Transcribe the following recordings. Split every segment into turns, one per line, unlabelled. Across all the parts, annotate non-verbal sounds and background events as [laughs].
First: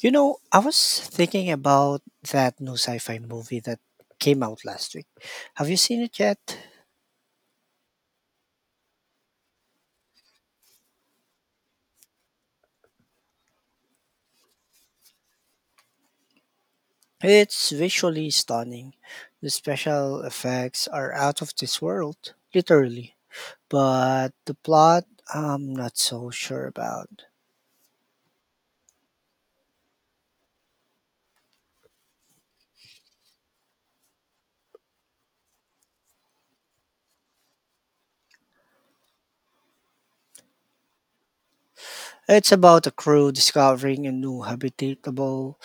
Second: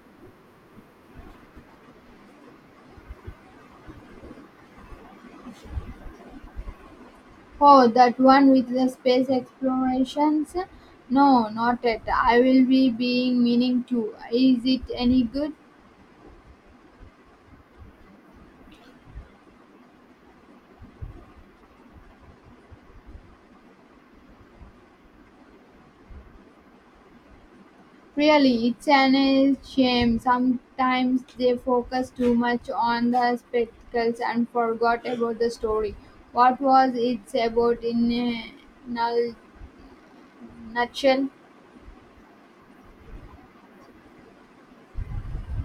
You know, I was thinking about that new sci fi movie that came out last week. Have you seen it yet?
Oh, that one with the space explorations? No, not yet. I will be being meaning to. Is it any good?
It's visually stunning. The special effects are out of this world, literally. But the plot, I'm not so sure about.
Really, it's an shame. Sometimes they focus too much on the spectacles and forgot about the story. What was it about in a nul- nutshell?
It's about a crew discovering a new habitable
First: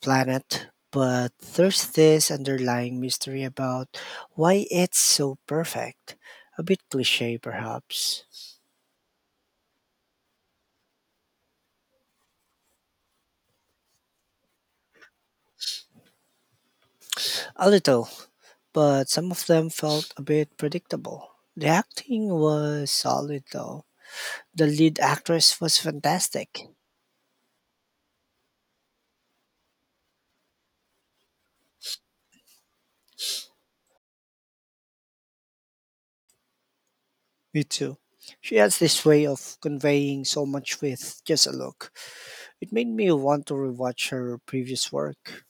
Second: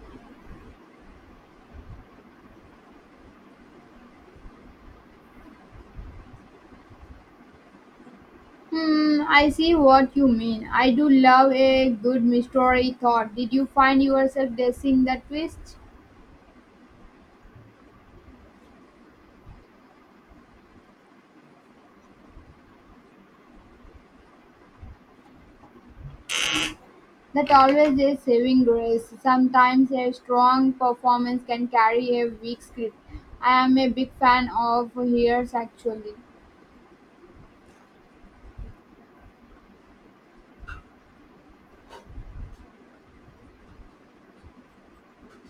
planet, but there's this underlying mystery about why it's so perfect. A bit cliche, perhaps.
Hmm, I see what you mean. I do love a good mystery thought. Did you find yourself guessing the twist?
A little, but some of them felt a bit predictable. The acting was solid though. The lead actress was fantastic.
That always is saving grace. Sometimes a strong performance can carry a weak script. I am a big fan of Hears actually.
Me too. She has this way of conveying so much with just a look. It made me want to rewatch her previous work.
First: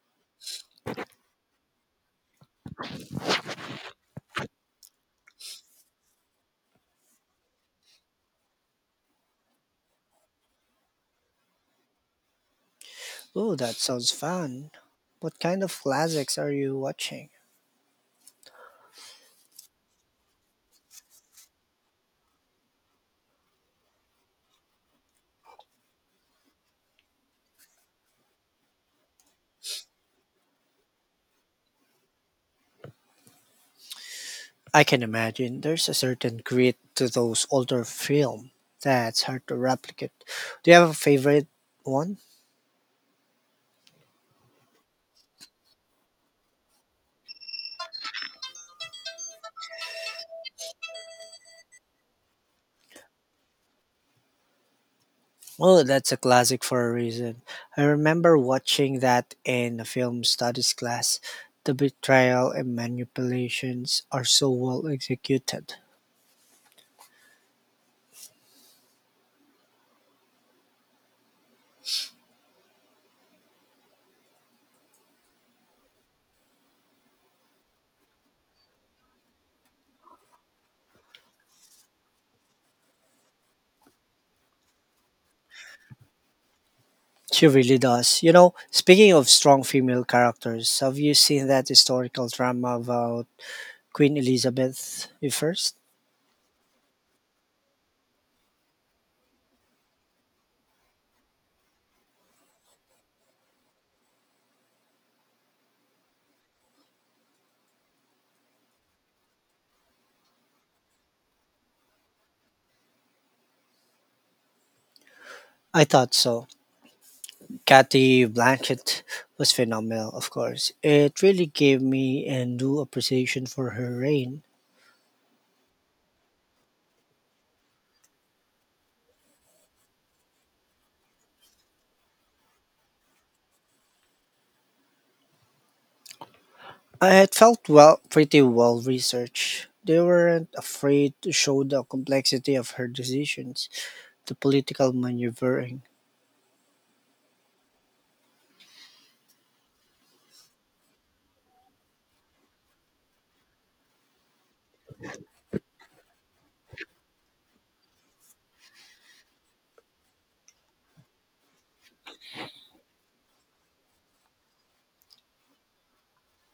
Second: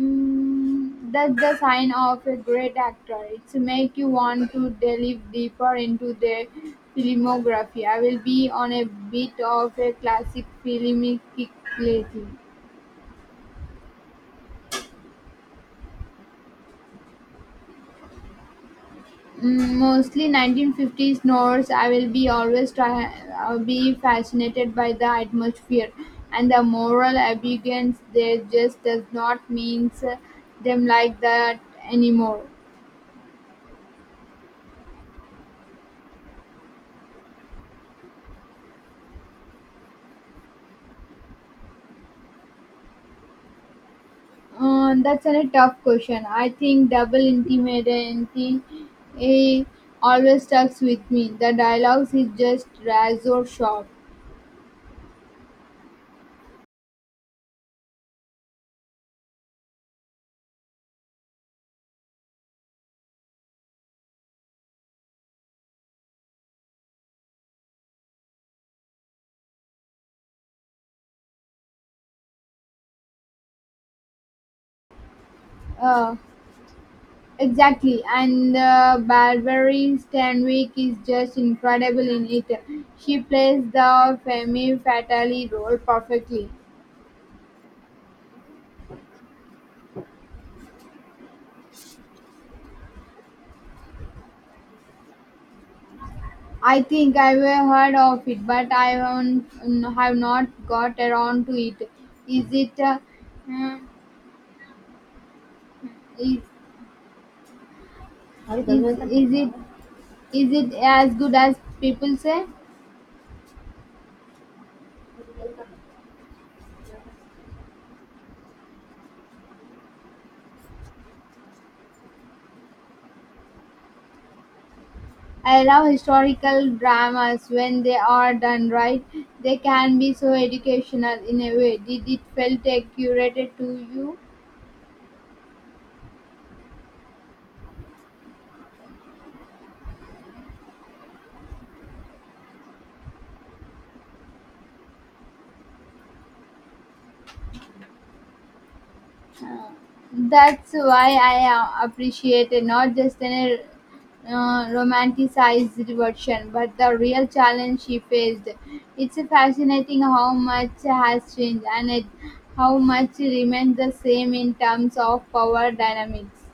Mm, that's the sign of a great actor. It's make you want to delve deeper into their filmography. I will be on a bit of a classic filmic kick lately.
Oh, that sounds fun. What kind of classics are you watching?
Mm, mostly 1950s Norse. I will be always try, I'll be fascinated by the atmosphere and the moral ambiguance. They just does not means them like that anymore.
I can imagine there's a certain grit to those older films that's hard to replicate. Do you have a favorite one?
That's a tough question. I think double intimacy eh, always stuck with me. The dialogues is just razor sharp.
Oh, that's a classic for a reason. I remember watching that in a film studies class. The betrayal and manipulations are so well executed.
Uh, Exactly, and Barbary Stanwyck is just incredible in it. She plays the femme fatale role perfectly.
She really does. You know, speaking of strong female characters, have you seen that historical drama about Queen Elizabeth I?
I think I've heard of it, but I haven't, mm, have not got around to it. Is it, mm, is, is, is it, is it as good as people say?
I thought so. Kathy Blanchett was phenomenal, of course. It really gave me a new appreciation for her reign.
I love historical dramas when they are done right. They can be so educational in a way. Did it felt curated to you?
It felt, well, pretty well researched. They weren't afraid to show the complexity of her decisions, the political maneuvering.
Uh, that's why I appreciate it, not just an romanticized version, but the real challenge she faced. It's fascinating how much has changed how much remains the same in terms of power dynamics.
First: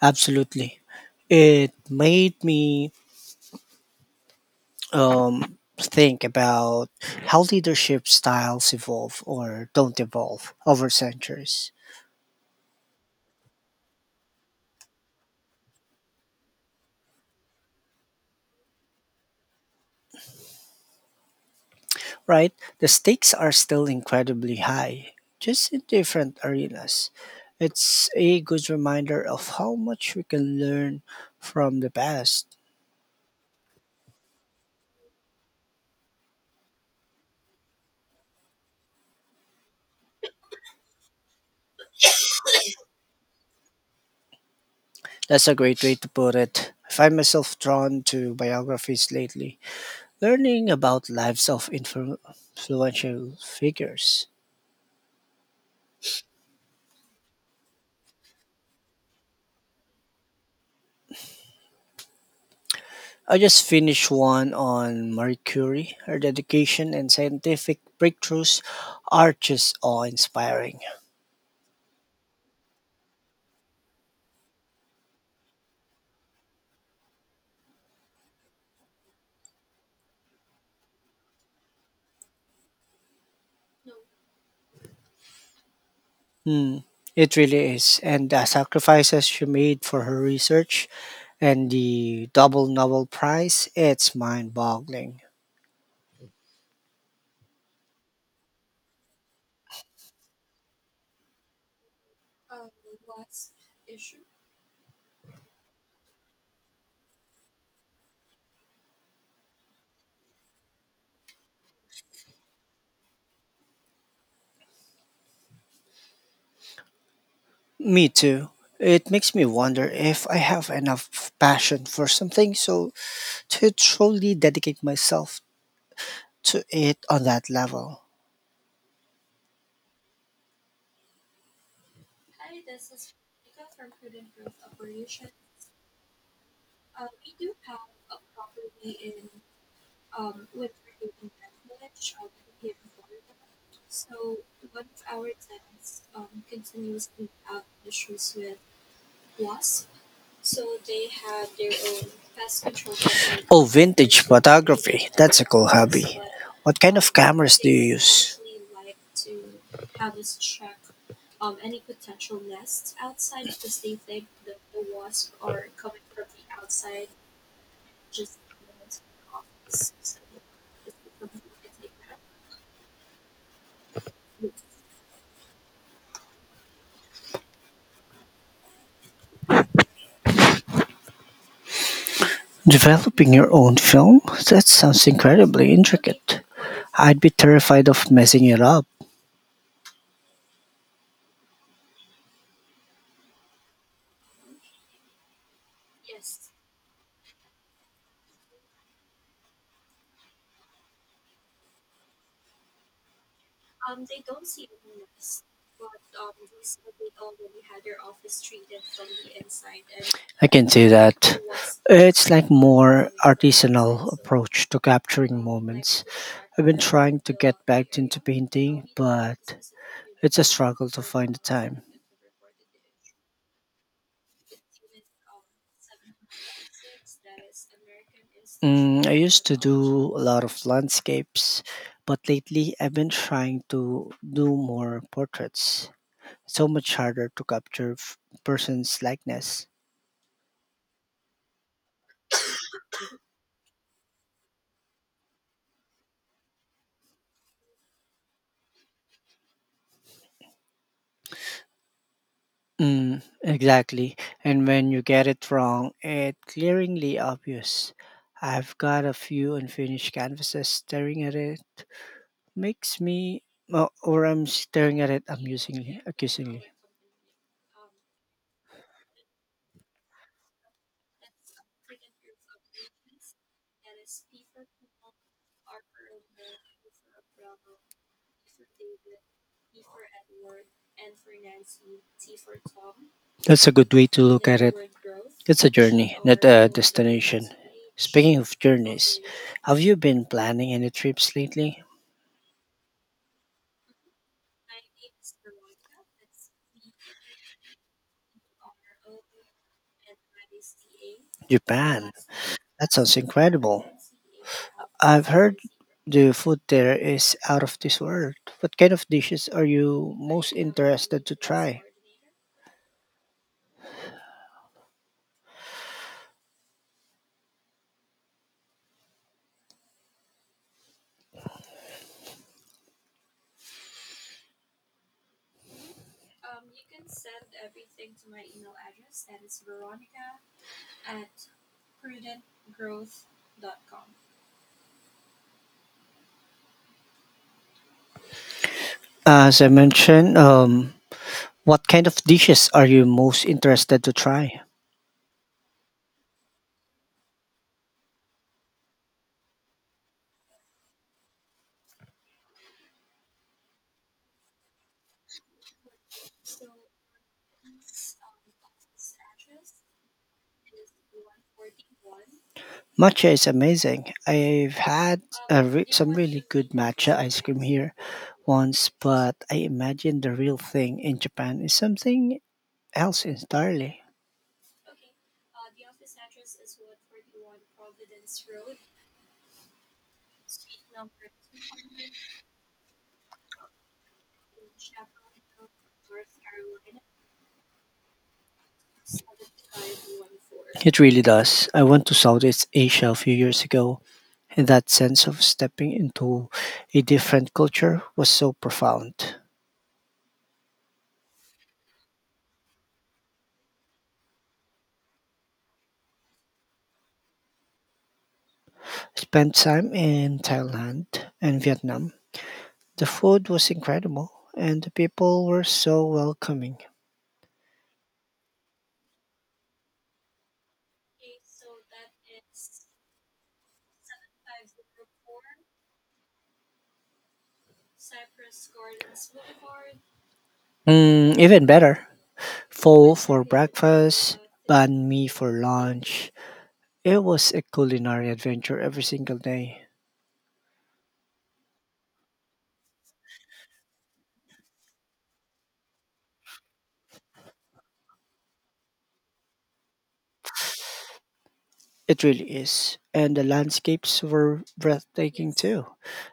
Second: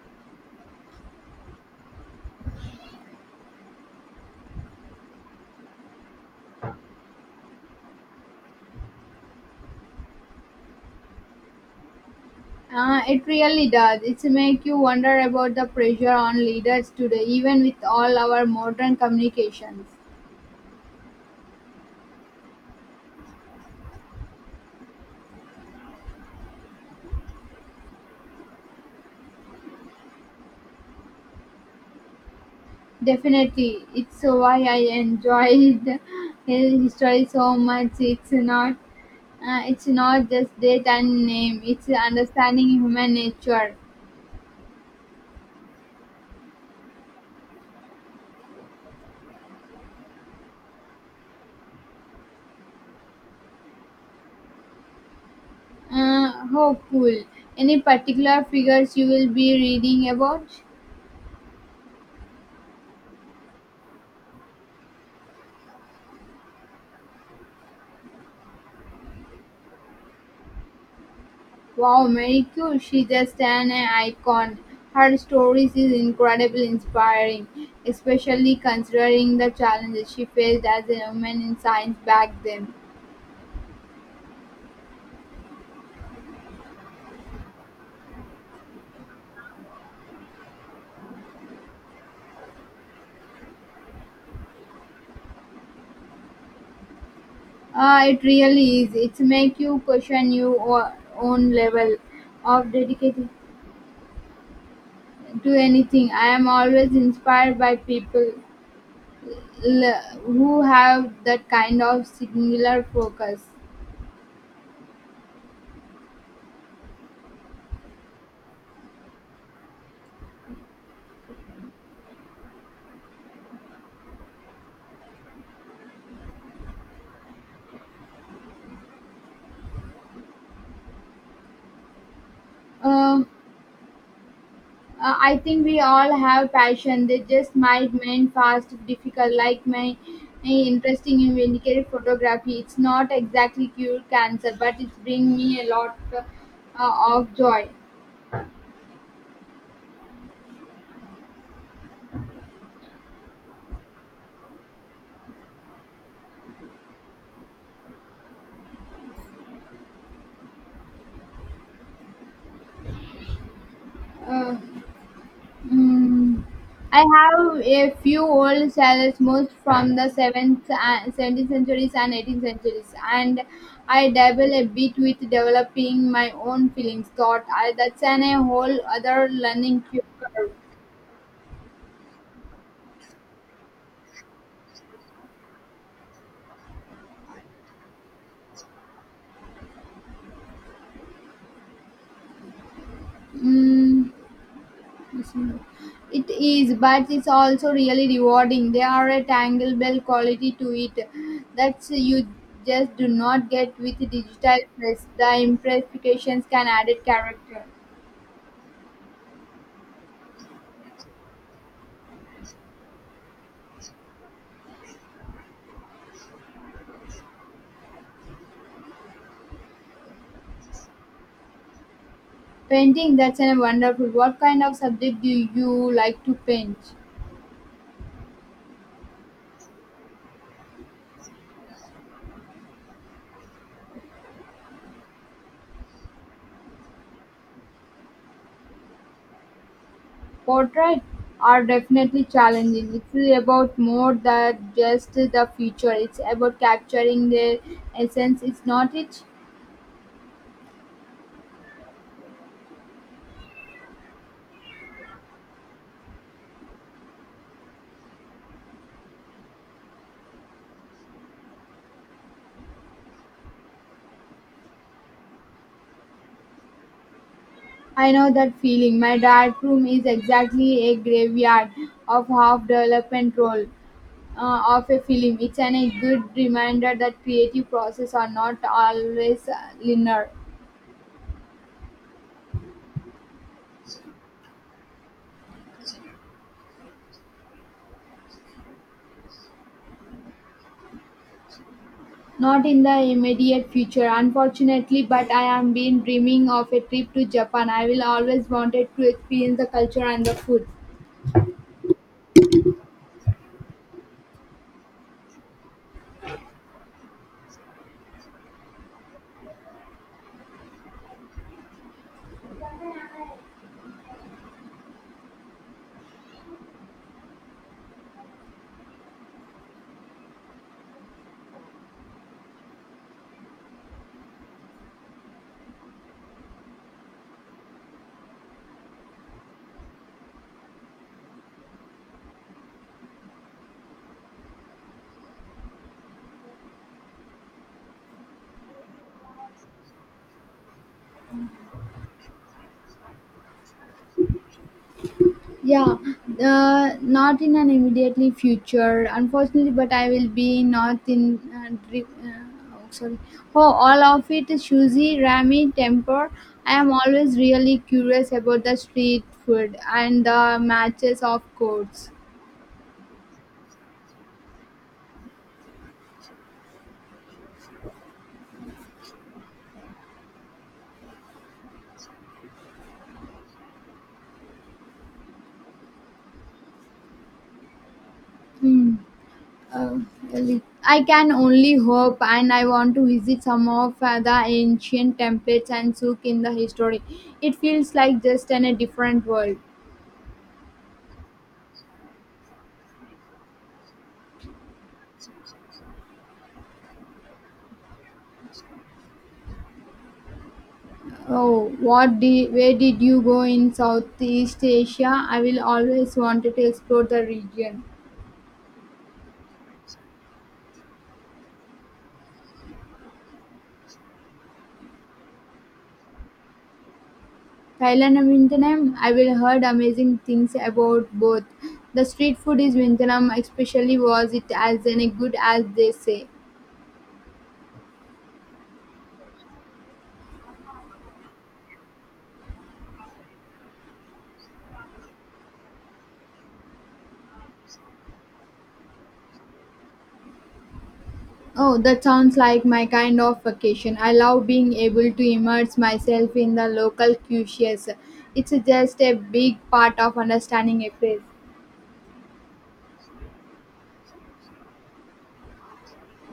Absolutely, it made me think about how leadership styles evolve or don't evolve over centuries.
It really does. It's make you wonder about the pressure on leaders today, even with all our modern communications.
Right, the stakes are still incredibly high, just in different arenas. It's a good reminder of how much we can learn from the past.
Definitely, it's why I enjoyed [laughs] his history so much. It's not just date and name. It's understanding human nature.
That's a great way to put it. I find myself drawn to biographies lately, learning about lives of influential figures.
How cool! Any particular figures you will be reading about?
I just finished one on Marie Curie. Her dedication and scientific breakthroughs are just awe inspiring.
Wow, Marie Curie, she's just an icon. Her stories is incredibly inspiring, especially considering the challenges she faced as a woman in science back then.
It really is. And the sacrifices she made for her research and the double Nobel Prize, it's mind boggling.
It really is. It's make you question your own level of dedication to anything. I am always inspired by people who have that kind of singular focus.
Me too. It makes me wonder if I have enough passion for something so to truly dedicate myself to it on that level.
Um, I think we all have passion. They just might mean fast, difficult, like my interesting in vindicated photography. It's not exactly cure cancer, but it's bring me a lot of joy.
Oh, vintage photography. That's a cool hobby. What kind of cameras do you use?
Uh, mm, I have a few old salads, most from the 7th, and 17th centuries and 18th centuries, and I dabble a bit with developing my own feelings, thought. That's an a whole other learning curve.
Developing your own film? That sounds incredibly intricate. I'd be terrified of messing it up.
Mm. It is, but it's also really rewarding. There are a tangle bell quality to it that you just do not get with digital press. The impressifications can add a character.
I can say that it's like more artisanal approach to capturing moments. I've been trying to get back into painting, but it's a struggle to find the time.
Painting, that's a wonderful. What kind of subject do you like to paint?
Mm, I used to do a lot of landscapes, but lately I've been trying to do more portraits. So much harder to capture person's likeness.
Portrait are definitely challenging. It's really about more than just the feature. It's about capturing their essence. It's not it.
Mm, exactly. And when you get it wrong, it's glaringly obvious. I've got a few unfinished canvases staring at it. Makes me, or I'm staring at it amusingly, accusingly.
I know that feeling. My dark room is exactly a graveyard of half development role of a film. It's a good reminder that creative process are not always linear.
That's a good way to look at it. It's a journey, not a destination. Speaking of journeys, have you been planning any trips lately?
Not in the immediate future, unfortunately, but I am been dreaming of a trip to Japan. I will always wanted to experience the culture and the food.
Japan. That sounds incredible. I've heard the food there is out of this world. What kind of dishes are you most interested to try? As I mentioned, what kind of dishes are you most interested to try?
Yeah, not in an immediately future, unfortunately. But I will be not in. Oh, sorry. Oh, all of it is Shuzi Rami temper. I am always really curious about the street food and the matches of courts.
Matcha is amazing. I've had some really good matcha ice cream here once, but I imagine the real thing in Japan is something else entirely.
Hmm. Uh, Really. I can only hope, and I want to visit some of the ancient temples and souk in the history. It feels like just in a different world.
It really does. I went to Southeast Asia a few years ago, and that sense of stepping into a different culture was so profound.
Where did you go in Southeast Asia? I will always wanted to explore the region.
Spent time in Thailand and Vietnam. The food was incredible, and the people were so welcoming.
Thailand and Vietnam, I will heard amazing things about both. The street food is Vietnam, especially was it as any good as they say.
Mm, even better, pho for breakfast, banh mi for lunch. It was a culinary adventure every single day.
Oh, that sounds like my kind of vacation. I love being able to immerse myself in the local cuisines. It's just a big part of understanding a place.
It really is. And the landscapes were breathtaking too.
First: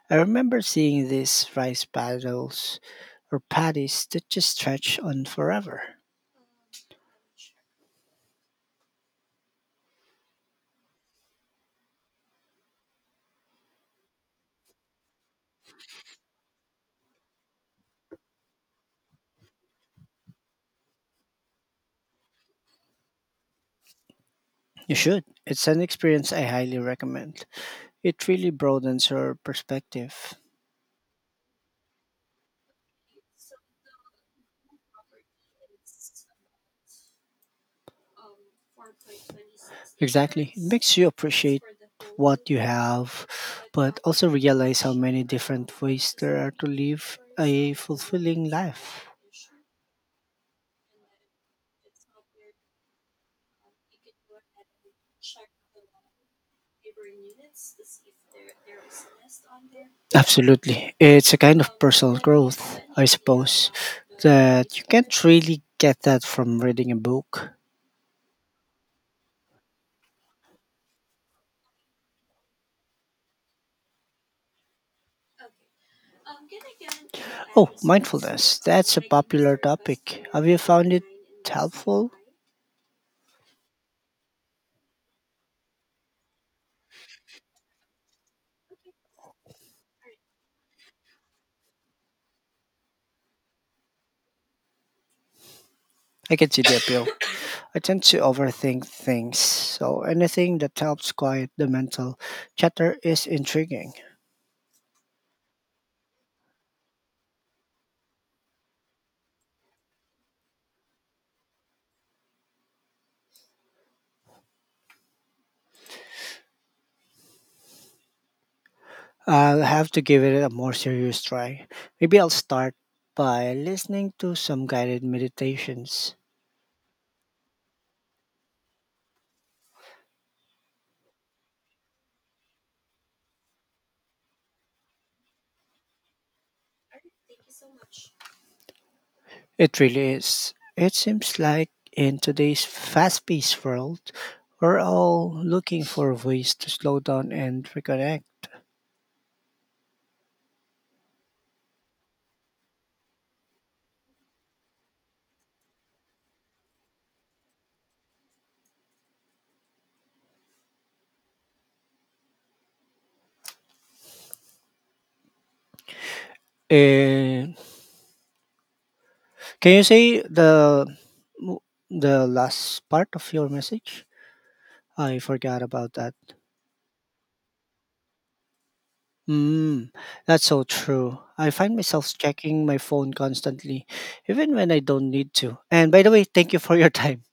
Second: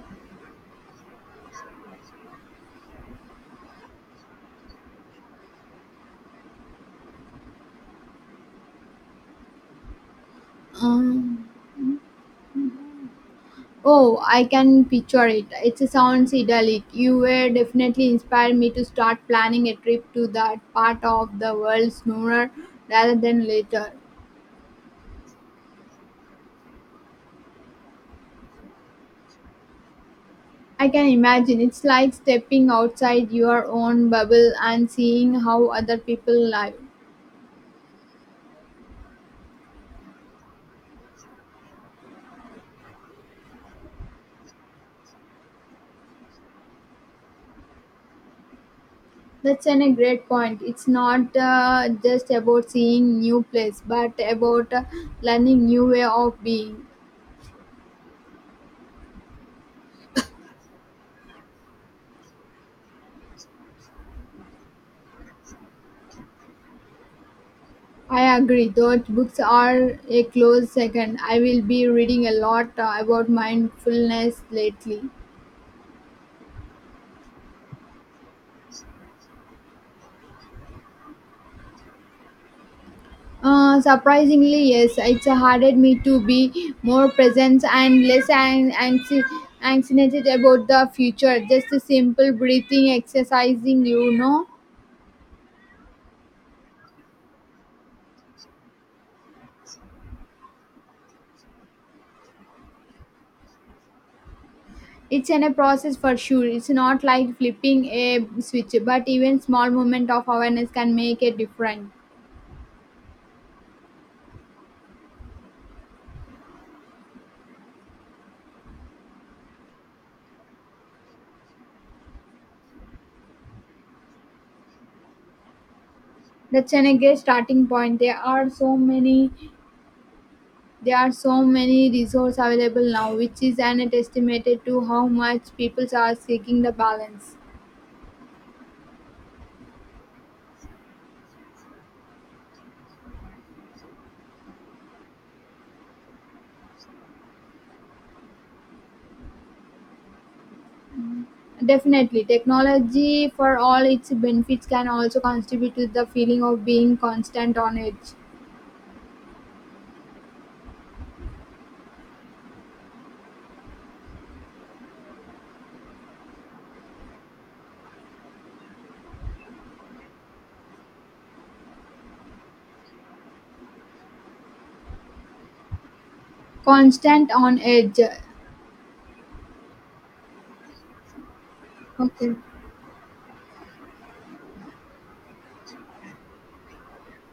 I remember seeing these rice paddles or paddies that just stretch on forever.
Oh, I can picture it. It sounds idyllic. You were definitely inspired me to start planning a trip to that part of the world sooner rather than later.
You should. It's an experience I highly recommend. It really broadens your perspective.
I can imagine it's like stepping outside your own bubble and seeing how other people live.
Exactly. It makes you appreciate what you have, but also realize how many different ways there are to live a fulfilling life.
That's a great point. It's not just about seeing new place, but about learning new way of being.
Absolutely. It's a kind of personal growth, I suppose, that you can't really get that from reading a book.
I agree. Those books are a close second. I will be reading a lot about mindfulness lately.
Oh, mindfulness. That's a popular topic. Have you found it helpful?
Surprisingly, yes, it's harder me to be more present and less anxiety about the future. Just a simple breathing, exercising.
I can see the appeal. I tend to overthink things, so anything that helps quiet the mental chatter is intriguing.
It's in a process for sure. It's not like flipping a switch, but even small moment of awareness can make a difference.
I'll have to give it a more serious try. Maybe I'll start by listening to some guided meditations.
That's an a great starting point. There are so many resources available now, which is an estimated to how much people are seeking the balance.
It really is. It seems like in today's fast paced world, we're all looking for ways to slow down and reconnect.
Definitely, technology for all its benefits can also contribute to the feeling of being constant on edge.
And can you say the last part of your message? I forgot about that.
Constant on edge.
Mm, that's so true. I find myself
Okay.
checking my phone constantly, even when I don't need to. And by the way, thank you for your [laughs] time.